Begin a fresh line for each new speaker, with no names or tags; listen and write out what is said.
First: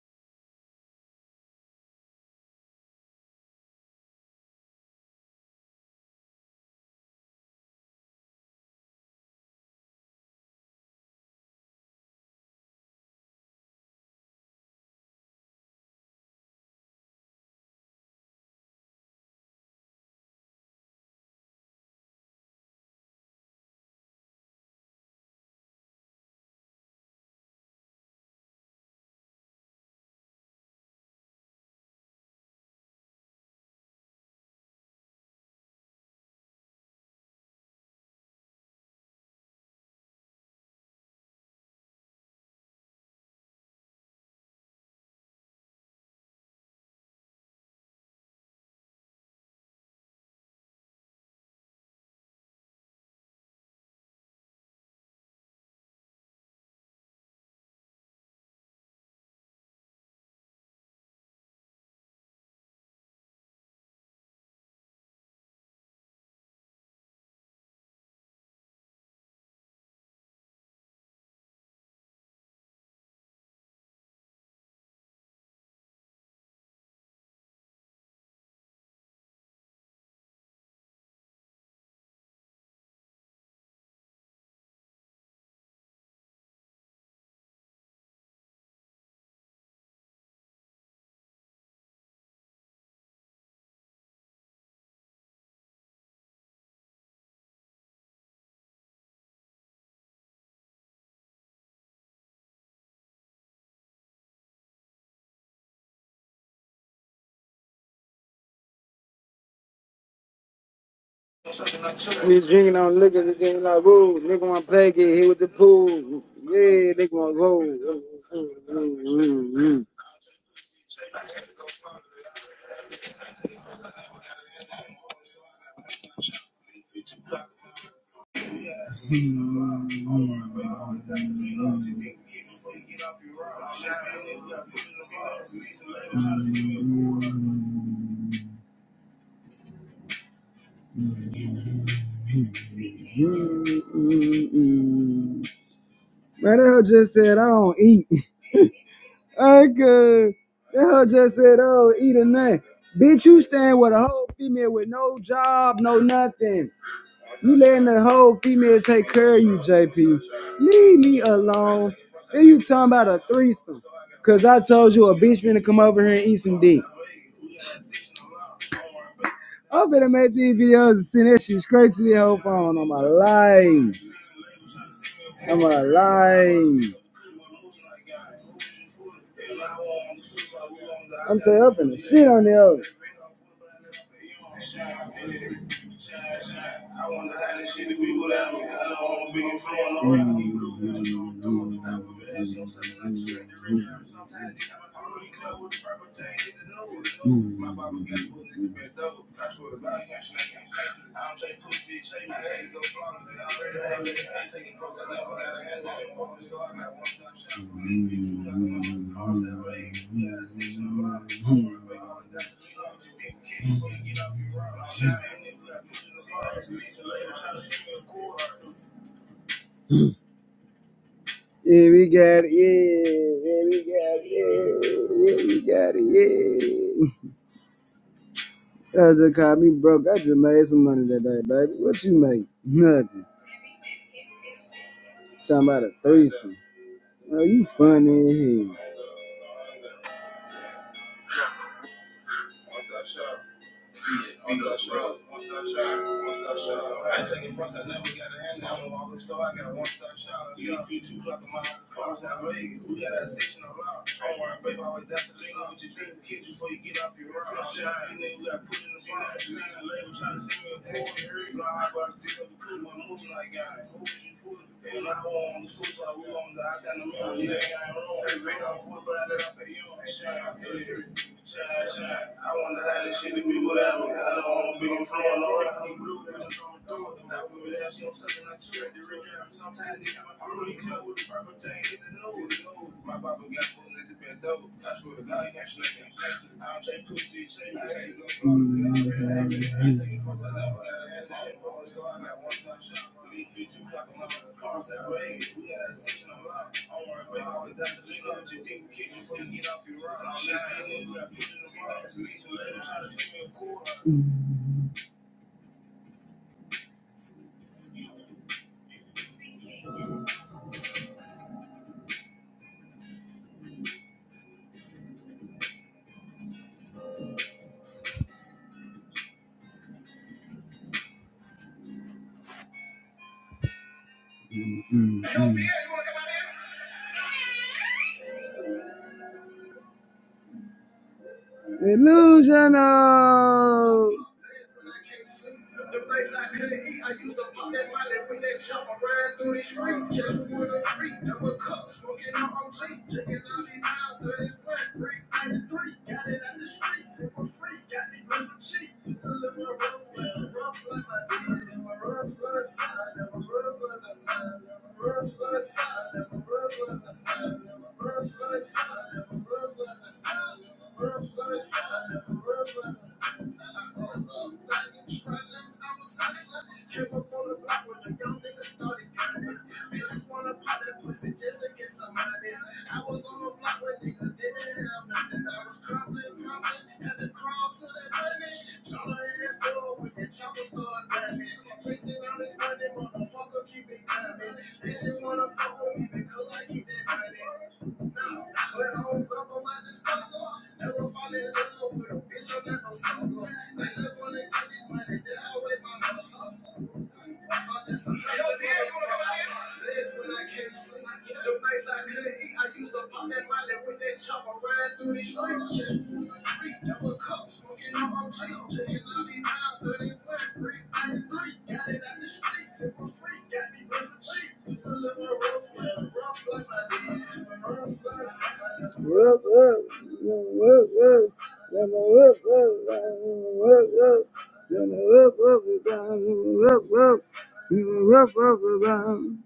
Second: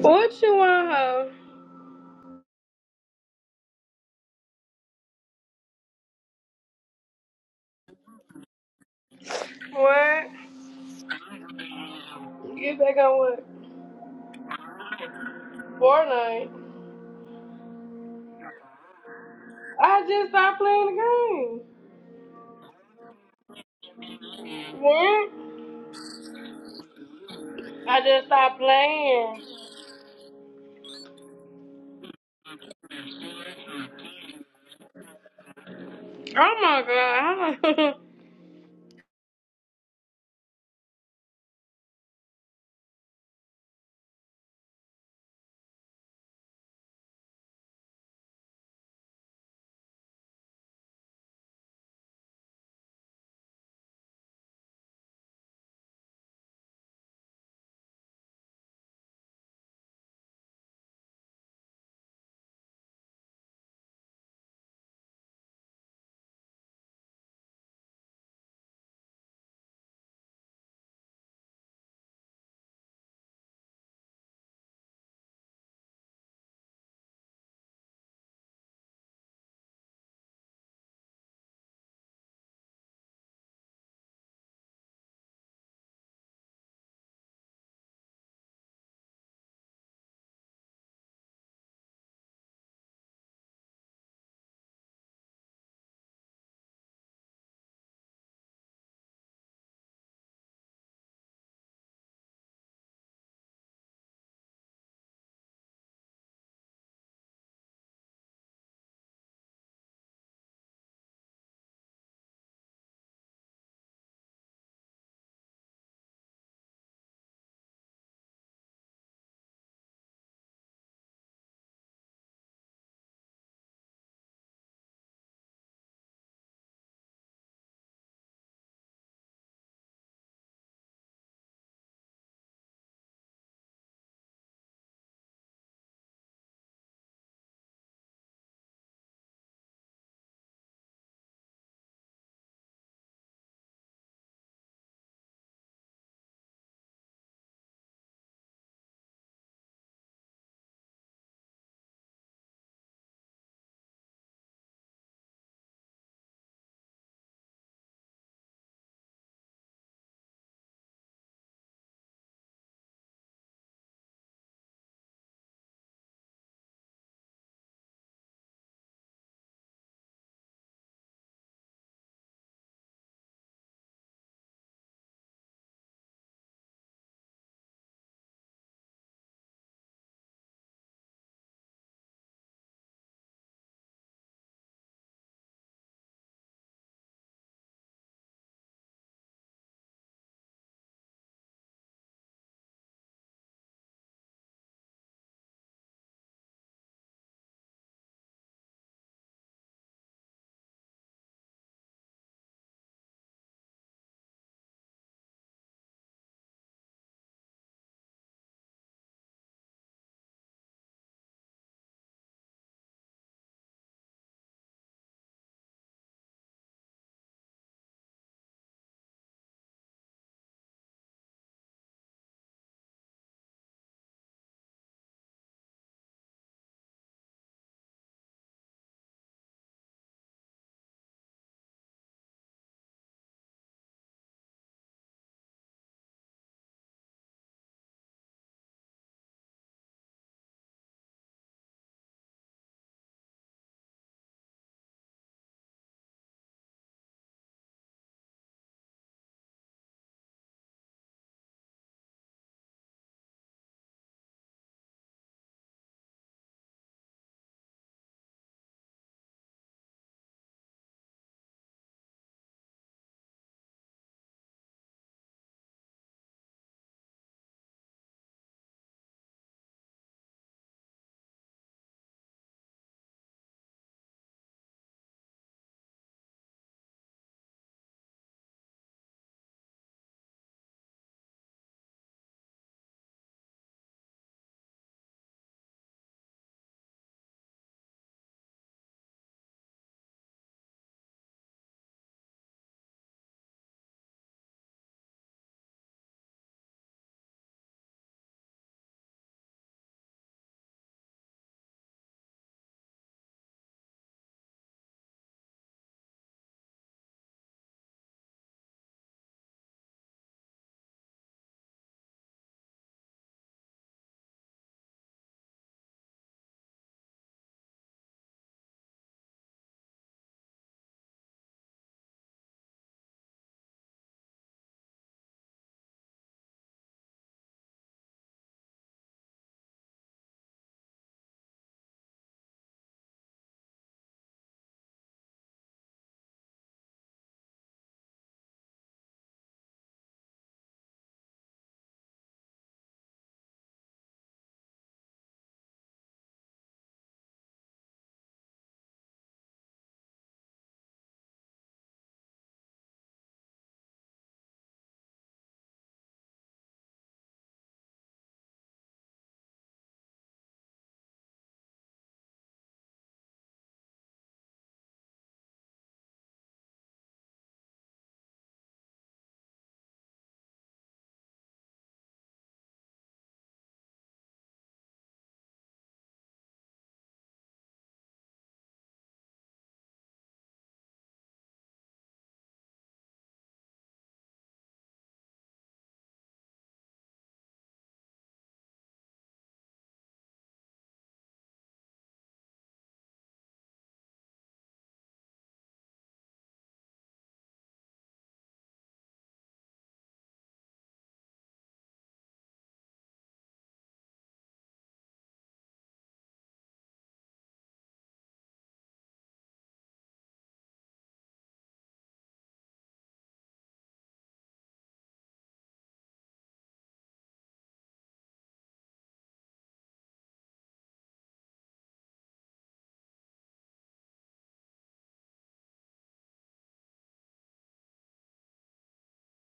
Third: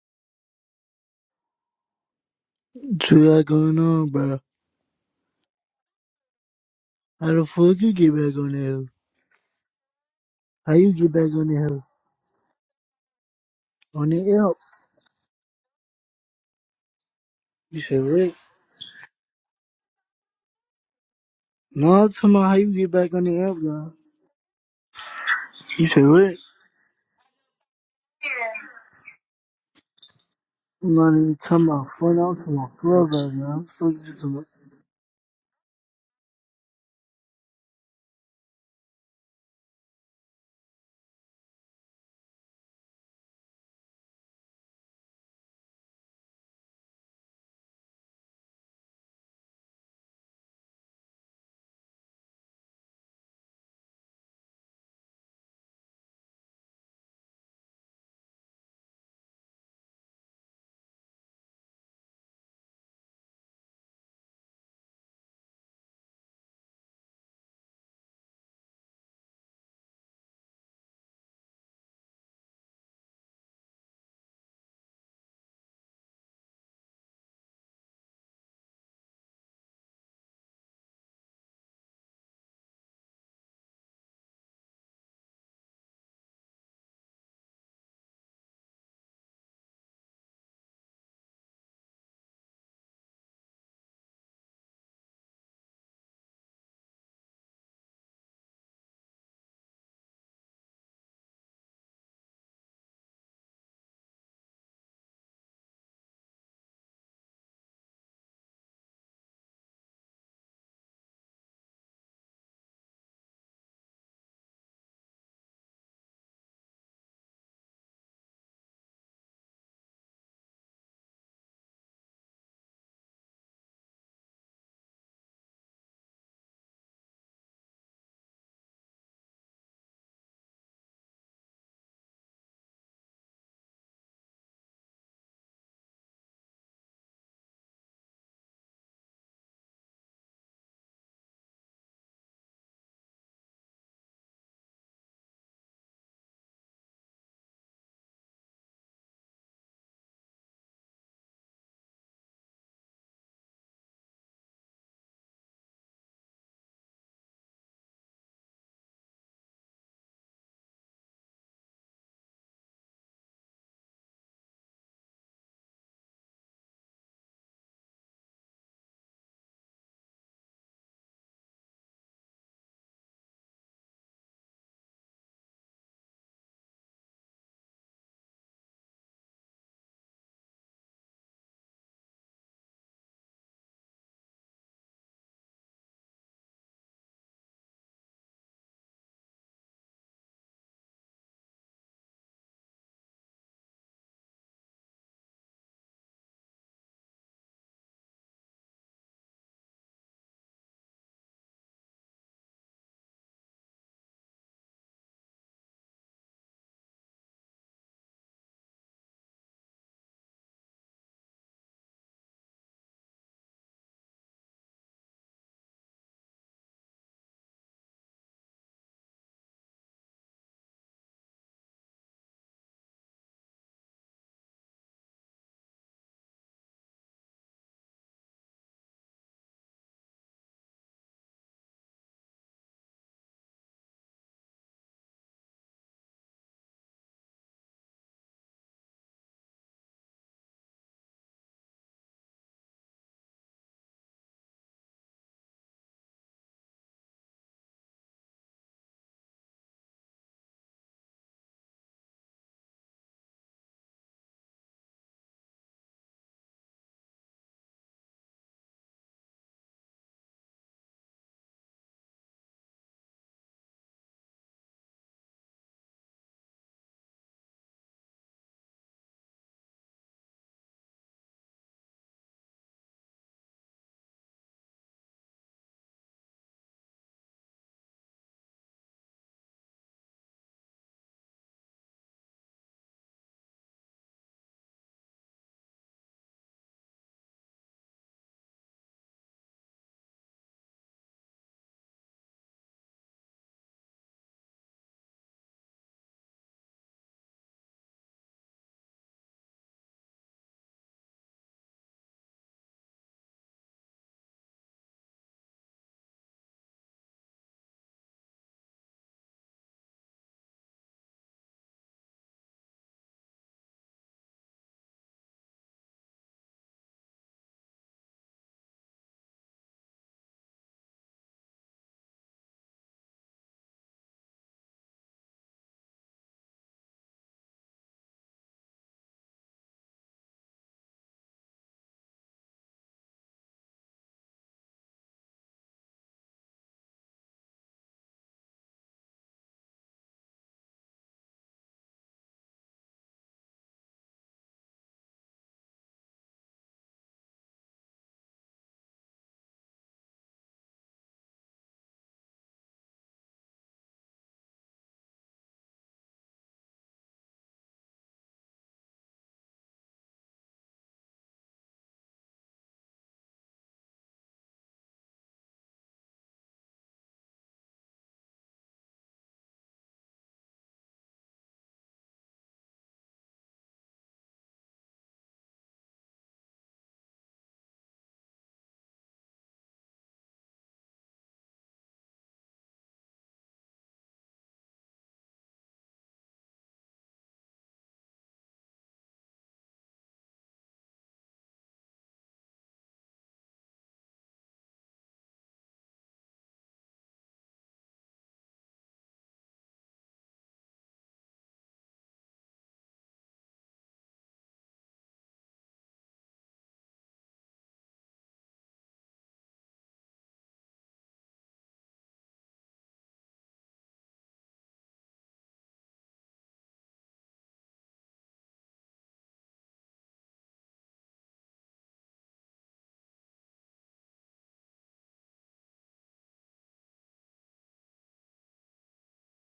What you want, huh?
True, I going on, bro. How the fuck you get back on the hill?
What?
How you get back on the hill?
Get back on what?
On the app.
Fortnite.
You said what?
I just stopped playing the game.
No, I'm talking about how you get back on the app, bro.
What?
You said what?
I just stopped playing.
No, I'm not even talking about fun. I'm talking about clubhouse, man. I'm talking
Oh my god.
We was drinking on liquor, the game like, whoa, nigga wanna play, get hit with the pool. Yeah, nigga wanna roll. Man, that hoe just said, I don't eat. I could. That hoe just said, I don't eat or nothing. Bitch, you stand with a whole female with no job, no nothing. You letting the whole female take care of you, JP. Leave me alone. Then you talking about a threesome. Cause I told you a bitch finna come over here and eat some dick. I've been making these videos and seen that shit straight to the whole phone on my life. On my life. I'm tearing up in the shit on the other. Yeah, we got it. Yeah, we got it. Yeah, we got it. Yeah. I just called me broke. I just made some money that day, baby. What you make? Nothing. Talking about a threesome. Oh, you funny as hell. Mm. Illusional. Whoa, whoa, whoa, whoa. Gonna whoop, whoop, whoop, whoop. Gonna whoop, whoop, whoop, whoop, whoop. Gonna whoop, whoop, whoop, whoop.